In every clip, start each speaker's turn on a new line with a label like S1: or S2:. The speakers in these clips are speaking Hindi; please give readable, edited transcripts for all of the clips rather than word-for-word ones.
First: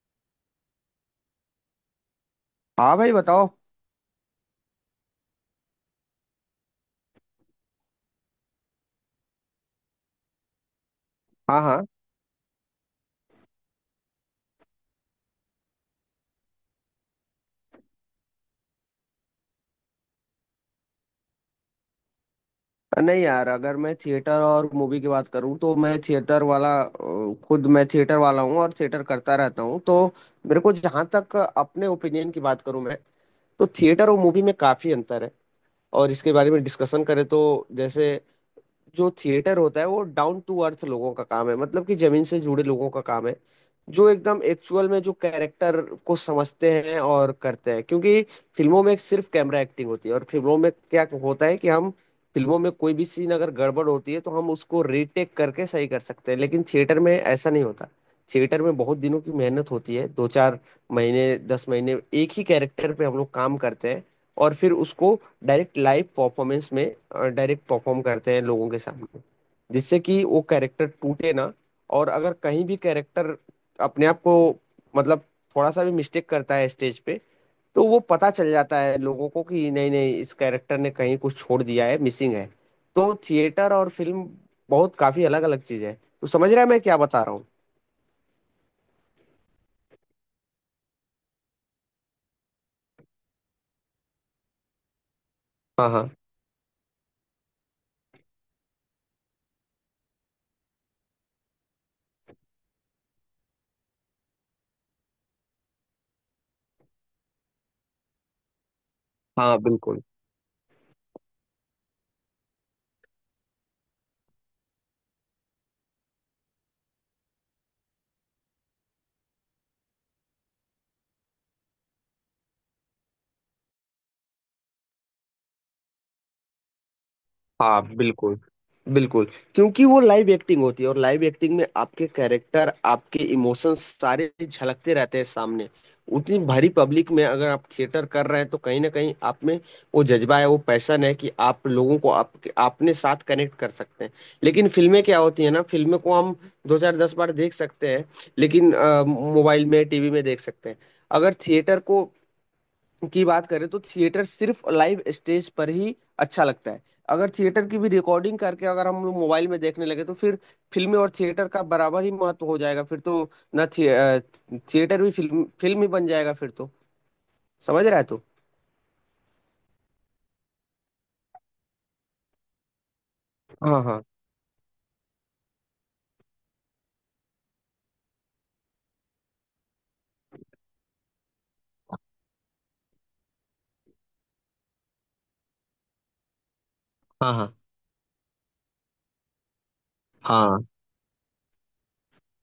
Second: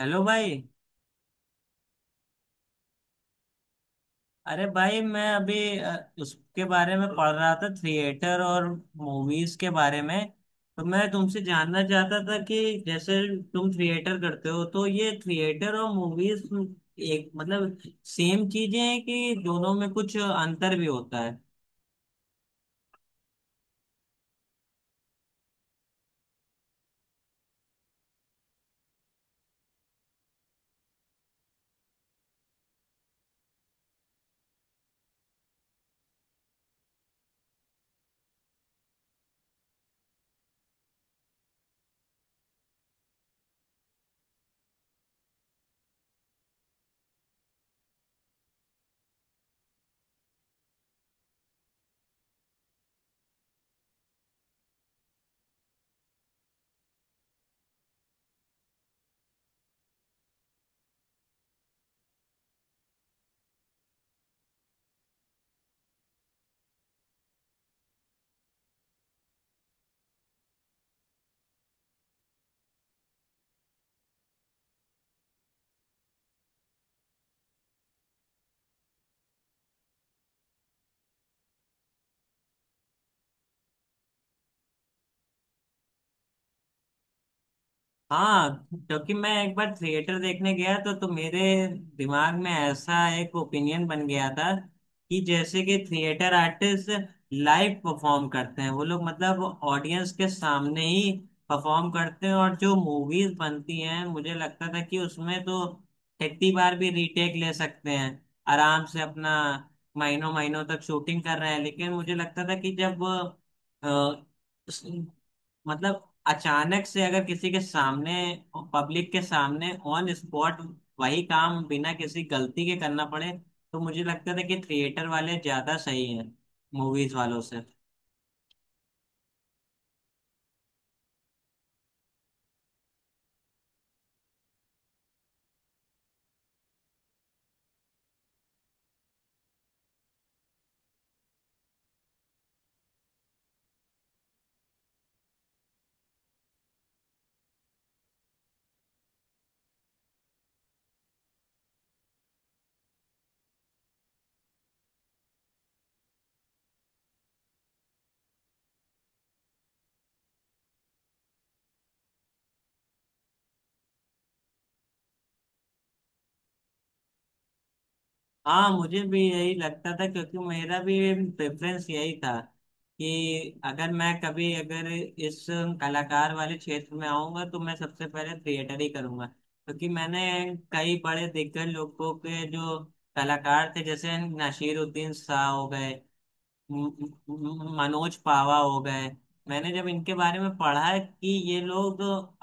S1: हेलो भाई।
S2: हाँ भाई, बताओ।
S1: अरे भाई मैं अभी उसके बारे में पढ़ रहा था थिएटर और मूवीज के बारे में। तो मैं तुमसे
S2: हाँ,
S1: जानना
S2: हाँ।
S1: चाहता था कि जैसे तुम थिएटर करते हो तो ये थिएटर और मूवीज एक मतलब सेम चीजें हैं कि दोनों में कुछ अंतर भी होता है।
S2: नहीं यार, अगर मैं थिएटर और मूवी की बात करूँ तो मैं थिएटर वाला अ, खुद मैं थिएटर वाला हूँ और थिएटर करता रहता हूँ। तो मेरे को, जहाँ तक अपने ओपिनियन की बात करूँ मैं, तो थिएटर और मूवी में काफी अंतर है। और इसके बारे में डिस्कशन करें तो जैसे जो थिएटर होता है वो डाउन टू अर्थ लोगों का काम है, मतलब कि जमीन से जुड़े लोगों का काम है। जो एकदम एक्चुअल में जो कैरेक्टर को समझते हैं और करते हैं, क्योंकि फिल्मों में सिर्फ कैमरा एक्टिंग होती है। और फिल्मों में क्या होता है कि हम फिल्मों में कोई भी सीन अगर गड़बड़ होती है तो हम उसको रीटेक करके सही कर सकते हैं, लेकिन थिएटर में ऐसा नहीं होता। थिएटर में बहुत दिनों की मेहनत होती है, दो चार महीने, 10 महीने एक ही कैरेक्टर पे हम लोग काम करते हैं। और फिर उसको डायरेक्ट लाइव परफॉर्मेंस में डायरेक्ट परफॉर्म करते हैं लोगों के सामने, जिससे कि वो कैरेक्टर टूटे ना। और अगर कहीं भी कैरेक्टर अपने आप को, मतलब, थोड़ा सा भी मिस्टेक करता है स्टेज पे, तो वो पता चल जाता है लोगों को कि नहीं, नहीं, इस कैरेक्टर ने कहीं कुछ छोड़ दिया है, मिसिंग है। तो थिएटर और फिल्म बहुत काफी अलग अलग चीज है। तो समझ रहा है मैं क्या बता रहा हूँ।
S1: हाँ, क्योंकि मैं एक बार थिएटर देखने गया तो मेरे दिमाग में ऐसा एक ओपिनियन बन गया था कि जैसे कि
S2: हाँ, हाँ।
S1: थिएटर आर्टिस्ट लाइव परफॉर्म करते हैं वो लोग, मतलब ऑडियंस के सामने ही परफॉर्म करते हैं। और जो मूवीज बनती हैं मुझे लगता था कि उसमें तो कितनी बार भी रीटेक ले सकते हैं आराम से अपना,
S2: हाँ, बिल्कुल।
S1: महीनों महीनों तक शूटिंग कर रहे हैं। लेकिन मुझे लगता था कि जब मतलब अचानक से अगर किसी के सामने, पब्लिक के सामने ऑन स्पॉट वही काम बिना किसी गलती के करना पड़े तो मुझे लगता था कि थिएटर वाले ज्यादा सही है मूवीज वालों से।
S2: हाँ, बिल्कुल बिल्कुल, क्योंकि वो लाइव एक्टिंग होती है, और लाइव एक्टिंग में आपके कैरेक्टर, आपके इमोशंस सारे झलकते रहते हैं सामने। उतनी भरी पब्लिक में अगर आप थिएटर कर रहे हैं तो कहीं ना कहीं आप में वो जज्बा है, वो पैशन है, कि आप लोगों को आप अपने साथ कनेक्ट कर सकते हैं। लेकिन फिल्में क्या होती है ना, फिल्में को हम दो चार दस बार देख सकते हैं, लेकिन मोबाइल में, टीवी में देख सकते हैं। अगर थिएटर को की बात करें तो थिएटर सिर्फ लाइव स्टेज पर ही अच्छा लगता है। अगर थिएटर की भी रिकॉर्डिंग करके अगर हम लोग मोबाइल में देखने लगे तो फिर फिल्में और थिएटर का बराबर ही महत्व हो जाएगा फिर तो। ना थि, अ, थिएटर भी फिल्म फिल्म ही बन जाएगा फिर तो। समझ रहा है तू।
S1: हाँ मुझे भी यही लगता था क्योंकि मेरा भी प्रेफरेंस यही था कि
S2: हाँ,
S1: अगर
S2: हाँ,
S1: मैं कभी अगर इस कलाकार वाले क्षेत्र में आऊंगा तो मैं सबसे पहले थिएटर ही करूंगा, क्योंकि मैंने कई बड़े दिग्गज लोगों के जो कलाकार थे जैसे नासिरुद्दीन शाह हो गए, म-
S2: हाँ, हाँ,
S1: मनोज पावा हो गए, मैंने जब इनके बारे में
S2: हाँ।
S1: पढ़ा कि ये लोग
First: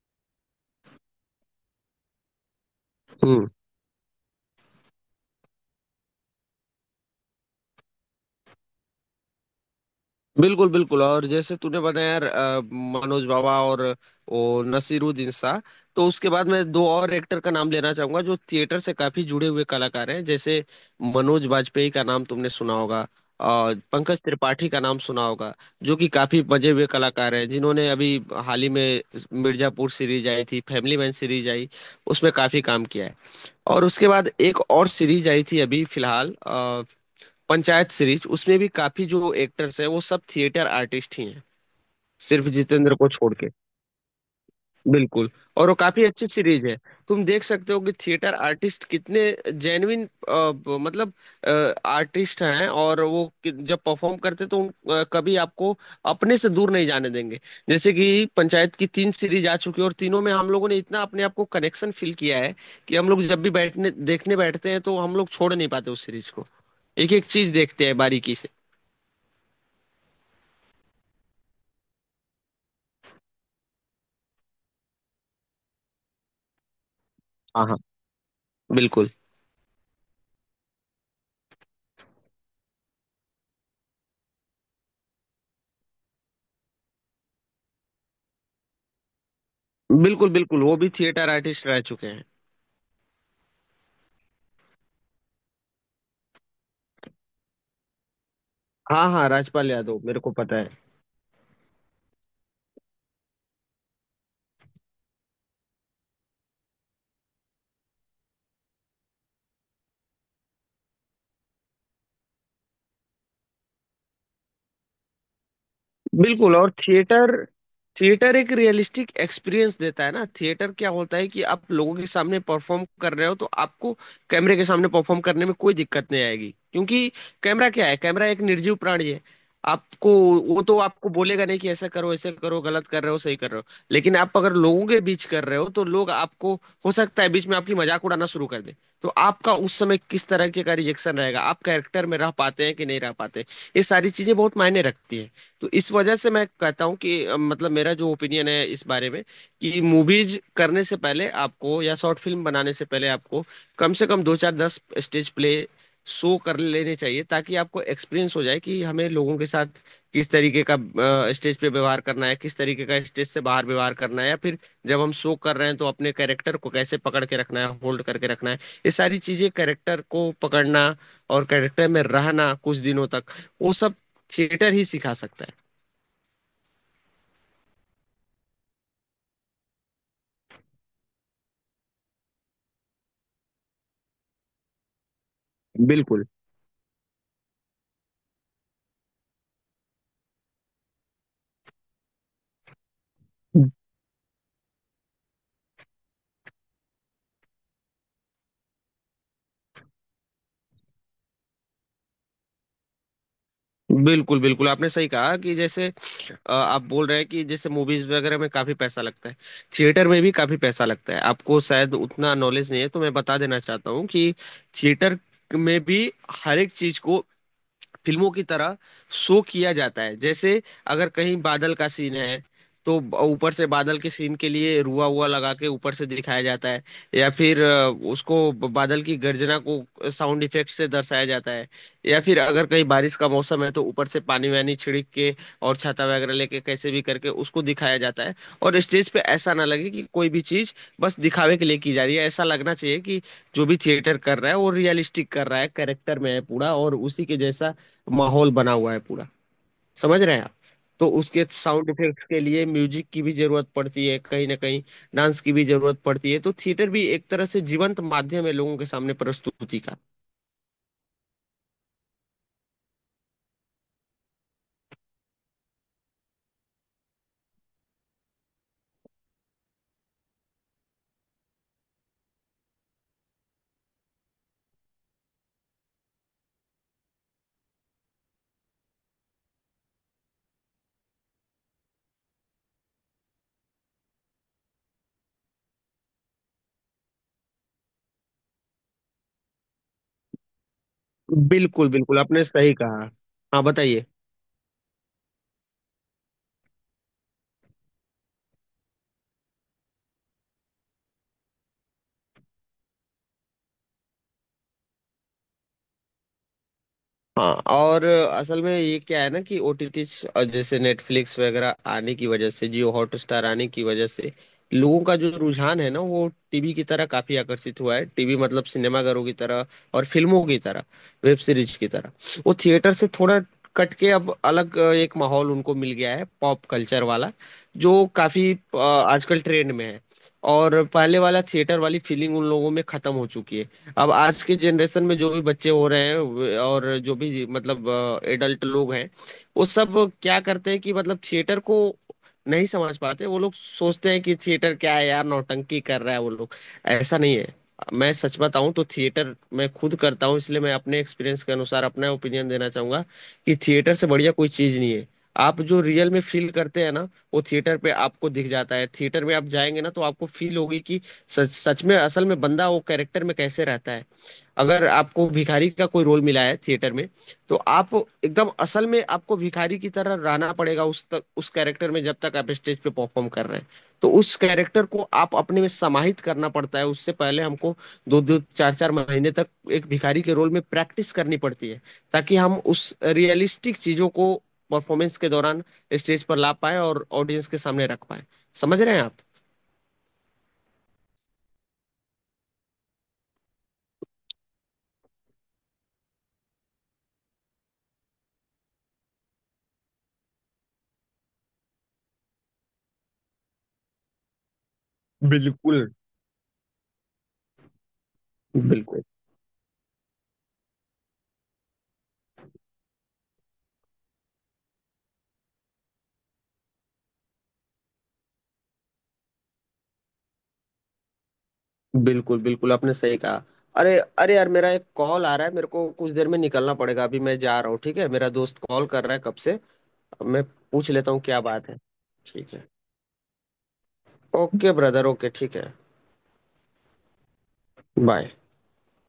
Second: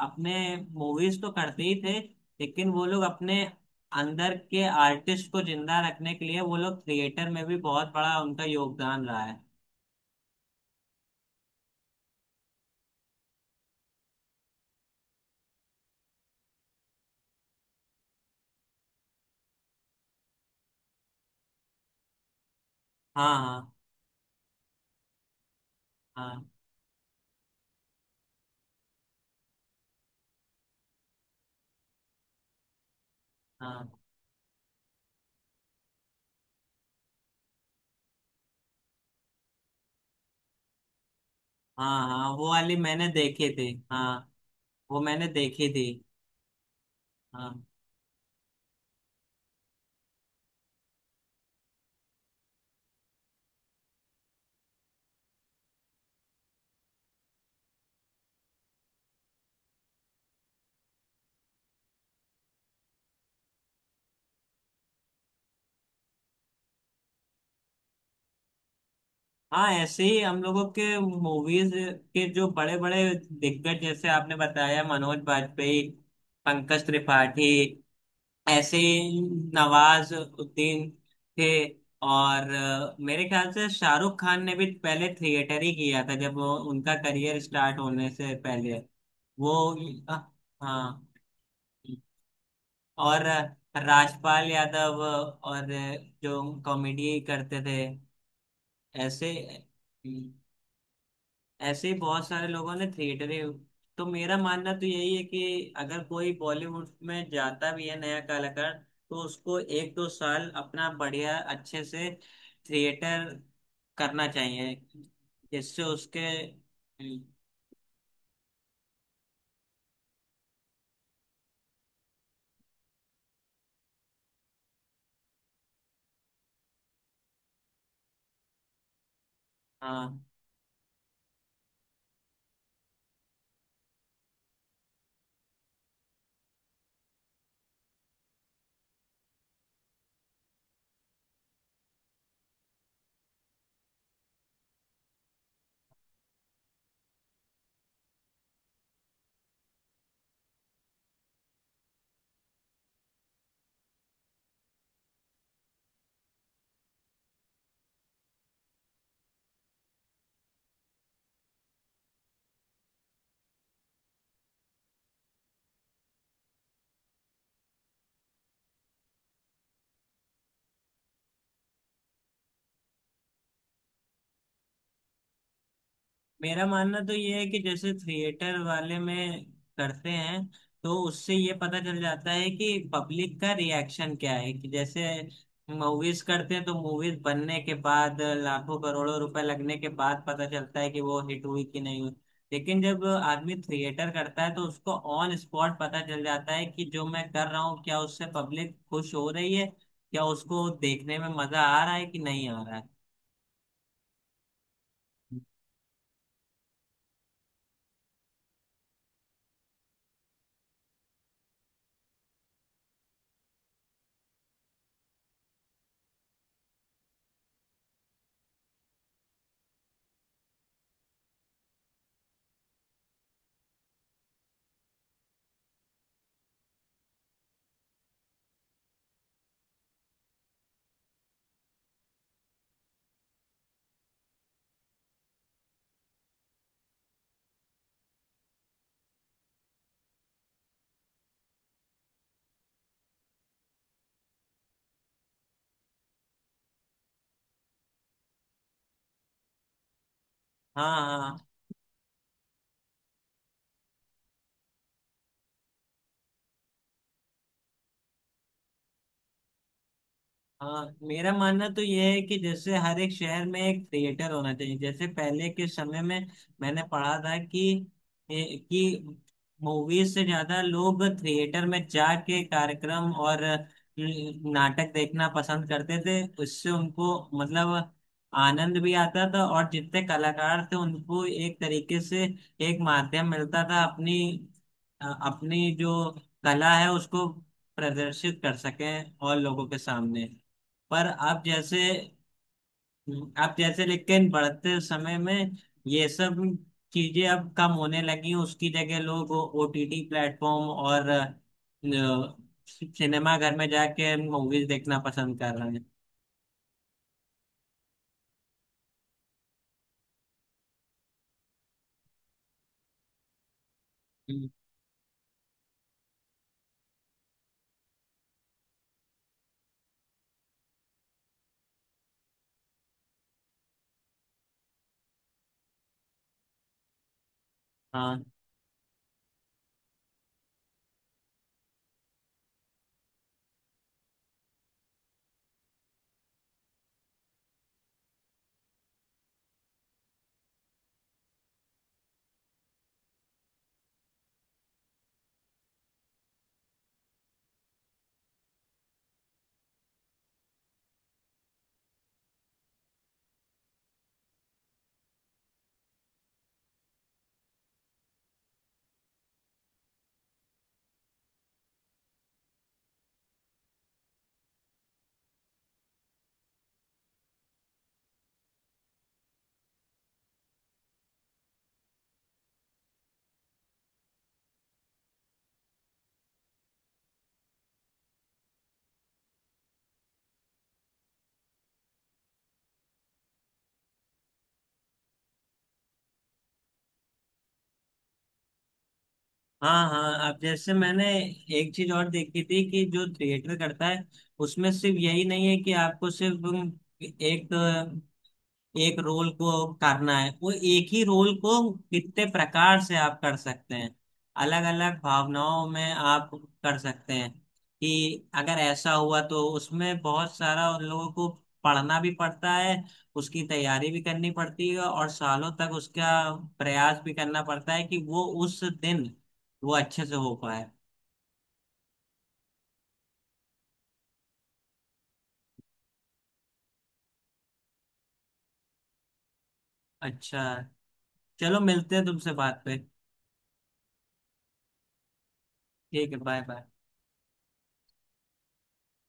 S1: अपने मूवीज तो करते ही थे लेकिन वो लोग अपने
S2: हम्म।
S1: अंदर के आर्टिस्ट को जिंदा रखने के लिए वो लोग थिएटर में भी बहुत बड़ा उनका योगदान रहा है।
S2: बिल्कुल बिल्कुल, और जैसे तूने बताया यार, मनोज बावा और वो नसीरुद्दीन शाह, तो उसके बाद मैं दो और एक्टर का नाम लेना चाहूंगा जो थिएटर से काफी जुड़े हुए कलाकार हैं, जैसे मनोज बाजपेयी का नाम तुमने सुना होगा,
S1: हाँ हाँ।
S2: और पंकज त्रिपाठी का नाम सुना होगा। जो कि काफी
S1: हाँ
S2: मजे हुए कलाकार हैं, जिन्होंने अभी हाल ही में मिर्जापुर सीरीज आई थी, फैमिली मैन सीरीज आई, उसमें काफी काम किया है। और
S1: हाँ।
S2: उसके बाद एक और सीरीज आई थी अभी फिलहाल, पंचायत सीरीज, उसमें भी काफी जो एक्टर्स हैं वो सब थिएटर आर्टिस्ट ही हैं,
S1: हाँ हाँ,
S2: सिर्फ
S1: वो वाली
S2: जितेंद्र
S1: मैंने
S2: को छोड़ के।
S1: देखी थी, हाँ। वो मैंने
S2: बिल्कुल,
S1: देखी
S2: और वो
S1: थी।
S2: काफी अच्छी सीरीज है। तुम देख
S1: हाँ
S2: सकते हो कि थिएटर आर्टिस्ट कितने जेन्युइन, मतलब, आर्टिस्ट हैं। और वो जब परफॉर्म करते तो कभी आपको अपने से दूर नहीं जाने देंगे। जैसे कि पंचायत की तीन सीरीज आ चुकी है, और तीनों में हम लोगों ने इतना अपने आप को कनेक्शन फील किया है कि हम लोग जब भी बैठने देखने बैठते हैं तो हम लोग छोड़ नहीं पाते उस सीरीज को। एक एक चीज देखते हैं बारीकी से।
S1: हाँ, ऐसे ही हम लोगों के मूवीज के जो बड़े बड़े दिग्गज, जैसे आपने बताया मनोज बाजपेयी, पंकज त्रिपाठी, ऐसे
S2: बिल्कुल।
S1: ही नवाज उद्दीन थे। और मेरे ख्याल से शाहरुख खान ने भी पहले थिएटर ही किया था जब वो, उनका करियर स्टार्ट होने से पहले वो, अ,
S2: बिल्कुल बिल्कुल, वो
S1: हाँ।
S2: भी थिएटर आर्टिस्ट रह चुके हैं।
S1: और राजपाल यादव और जो कॉमेडी करते थे,
S2: हाँ, हाँ,
S1: ऐसे
S2: राजपाल यादव मेरे को पता है।
S1: ऐसे ही बहुत सारे लोगों ने थिएटरें। तो मेरा मानना तो यही है कि अगर कोई बॉलीवुड में जाता भी है नया कलाकार तो उसको एक दो साल अपना बढ़िया अच्छे से थिएटर करना चाहिए जिससे उसके।
S2: बिल्कुल, और
S1: हम्म,
S2: थिएटर थिएटर एक रियलिस्टिक एक्सपीरियंस देता है ना। थिएटर क्या होता है कि आप लोगों के सामने परफॉर्म कर रहे हो तो आपको कैमरे के सामने परफॉर्म करने में कोई दिक्कत नहीं आएगी, क्योंकि कैमरा क्या है, कैमरा एक निर्जीव प्राणी है। आपको
S1: हाँ
S2: वो तो आपको बोलेगा नहीं कि ऐसा करो, ऐसा करो, गलत कर रहे हो, सही कर रहे हो। लेकिन आप अगर लोगों के बीच कर रहे हो तो लोग आपको, हो सकता है बीच में आपकी मजाक उड़ाना शुरू कर दे, तो आपका उस समय किस तरह के का रिएक्शन रहेगा, आप कैरेक्टर में रह पाते हैं कि नहीं रह पाते। ये सारी चीजें बहुत मायने रखती है। तो इस वजह से मैं कहता हूँ कि मतलब मेरा जो ओपिनियन है इस बारे में, कि मूवीज करने से पहले आपको, या शॉर्ट फिल्म बनाने से पहले आपको कम से कम दो चार दस स्टेज प्ले शो कर लेने चाहिए, ताकि आपको एक्सपीरियंस हो जाए कि हमें लोगों के साथ किस तरीके का स्टेज पे व्यवहार करना है, किस तरीके का स्टेज से बाहर व्यवहार करना है, या फिर जब हम शो कर रहे हैं तो अपने कैरेक्टर को कैसे पकड़ के रखना है, होल्ड करके रखना है। ये सारी चीजें, कैरेक्टर को पकड़ना और कैरेक्टर में रहना कुछ दिनों तक, वो सब थिएटर ही सिखा सकता है।
S1: मेरा मानना तो ये है कि जैसे थिएटर वाले में करते हैं तो उससे ये पता चल जाता है कि पब्लिक का रिएक्शन क्या है। कि जैसे मूवीज
S2: बिल्कुल
S1: करते हैं तो मूवीज बनने के बाद लाखों करोड़ों रुपए लगने के बाद पता चलता है कि वो हिट हुई कि नहीं हुई। लेकिन जब आदमी थिएटर करता है तो उसको ऑन स्पॉट पता चल जाता है कि जो मैं कर रहा हूँ क्या उससे पब्लिक खुश हो रही है, क्या उसको देखने में मजा आ रहा है कि नहीं आ रहा है।
S2: बिल्कुल बिल्कुल, आपने सही कहा। कि जैसे आप बोल रहे हैं कि जैसे मूवीज वगैरह में काफी पैसा लगता है, थिएटर में भी काफी पैसा लगता है, आपको शायद उतना नॉलेज नहीं है तो मैं बता देना चाहता हूँ कि थिएटर में भी हर एक चीज को फिल्मों की तरह शो किया जाता है। जैसे अगर कहीं बादल का सीन है तो ऊपर से बादल के सीन के लिए रुआ हुआ लगा के ऊपर से दिखाया जाता है। या फिर उसको बादल की गर्जना को साउंड इफेक्ट से दर्शाया जाता है। या फिर अगर कहीं बारिश का मौसम है तो ऊपर से पानी वानी छिड़क के और छाता वगैरह लेके कैसे भी करके उसको दिखाया जाता है। और स्टेज पे ऐसा ना लगे कि कोई भी चीज बस दिखावे के लिए की जा रही है, ऐसा लगना चाहिए कि जो भी थिएटर कर रहा है वो रियलिस्टिक कर रहा है, कैरेक्टर में है पूरा, और उसी के जैसा माहौल बना हुआ है पूरा। समझ रहे हैं आप।
S1: हाँ
S2: तो
S1: हाँ हाँ।
S2: उसके साउंड इफेक्ट्स के लिए म्यूजिक की भी जरूरत पड़ती है कहीं ना कहीं, डांस की भी जरूरत पड़ती है। तो थिएटर भी एक तरह से जीवंत माध्यम है लोगों के सामने प्रस्तुति का।
S1: हाँ मेरा मानना तो यह है कि जैसे हर एक शहर में एक थिएटर होना चाहिए। जैसे पहले के समय में मैंने पढ़ा था कि कि मूवीज से ज्यादा लोग थिएटर में जाके कार्यक्रम और नाटक देखना पसंद करते थे, उससे उनको मतलब आनंद भी आता था और जितने कलाकार थे उनको एक तरीके से एक माध्यम मिलता था अपनी अपनी जो कला है उसको प्रदर्शित कर सकें और लोगों के सामने। पर आप जैसे,
S2: बिल्कुल बिल्कुल, आपने सही कहा। हाँ, बताइए।
S1: लेकिन बढ़ते समय में ये सब चीजें अब कम होने लगी, उसकी जगह लोग ओटीटी प्लेटफॉर्म और सिनेमा घर में जाके मूवीज देखना पसंद कर रहे हैं।
S2: हाँ, और असल में ये क्या है ना कि ओटीटी जैसे नेटफ्लिक्स वगैरह आने की वजह से, जियो हॉटस्टार आने की वजह से,
S1: हम्म,
S2: लोगों का जो रुझान है ना वो टीवी की तरह काफी आकर्षित हुआ है। टीवी मतलब सिनेमाघरों की तरह, और फिल्मों की तरह, वेब सीरीज की तरह। वो थिएटर से थोड़ा कट के अब अलग, एक माहौल उनको मिल गया है, पॉप कल्चर वाला, जो
S1: हाँ
S2: काफी आजकल ट्रेंड में है। और पहले वाला थिएटर वाली फीलिंग उन लोगों में खत्म हो चुकी है। अब आज के जनरेशन में जो भी बच्चे हो रहे हैं, और जो भी मतलब एडल्ट लोग हैं, वो सब क्या करते हैं कि मतलब थिएटर को नहीं समझ पाते। वो लोग सोचते हैं कि थिएटर क्या है यार, नौटंकी कर रहा है वो लोग। ऐसा नहीं है। मैं सच बताऊं तो थिएटर मैं खुद करता हूं, इसलिए मैं अपने एक्सपीरियंस के अनुसार अपना ओपिनियन देना चाहूंगा कि थिएटर से बढ़िया कोई चीज नहीं है। आप जो रियल में फील करते हैं ना, वो थिएटर पे आपको दिख जाता है। थिएटर में आप जाएंगे ना तो आपको फील होगी कि सच सच में, असल में बंदा वो कैरेक्टर में कैसे रहता है। अगर आपको भिखारी का कोई रोल मिला है थिएटर में, तो आप एकदम असल में आपको भिखारी की तरह रहना पड़ेगा, उस तक उस कैरेक्टर में जब तक आप स्टेज पे परफॉर्म कर रहे हैं। तो उस कैरेक्टर को आप अपने में समाहित करना पड़ता है, उससे पहले हमको दो दो चार चार महीने तक एक भिखारी के रोल में प्रैक्टिस करनी पड़ती है, ताकि हम उस रियलिस्टिक चीजों को परफॉर्मेंस के दौरान स्टेज पर ला पाए और ऑडियंस के सामने रख पाए। समझ रहे हैं आप।
S1: हाँ हाँ, अब जैसे मैंने एक चीज और देखी थी कि जो थिएटर करता है उसमें सिर्फ यही नहीं है कि आपको सिर्फ एक एक रोल को करना है, वो एक ही रोल को कितने प्रकार से आप कर सकते हैं, अलग अलग भावनाओं
S2: बिल्कुल
S1: में आप कर सकते हैं। कि अगर ऐसा
S2: बिल्कुल।
S1: हुआ तो उसमें बहुत सारा उन लोगों को पढ़ना भी पड़ता है, उसकी तैयारी भी करनी पड़ती है और सालों तक उसका प्रयास भी करना पड़ता है कि वो उस दिन वो अच्छे से हो पाए।
S2: बिल्कुल बिल्कुल, आपने सही कहा। अरे, अरे यार, मेरा एक कॉल आ रहा है, मेरे को कुछ देर में निकलना पड़ेगा, अभी मैं जा रहा हूँ, ठीक है। मेरा दोस्त कॉल कर रहा है कब से। अब
S1: अच्छा,
S2: मैं पूछ लेता हूँ क्या
S1: चलो
S2: बात है।
S1: मिलते हैं तुमसे
S2: ठीक
S1: बात
S2: है।
S1: पे।
S2: ओके ब्रदर, ओके, ठीक है।
S1: ठीक है, बाय बाय।
S2: बाय।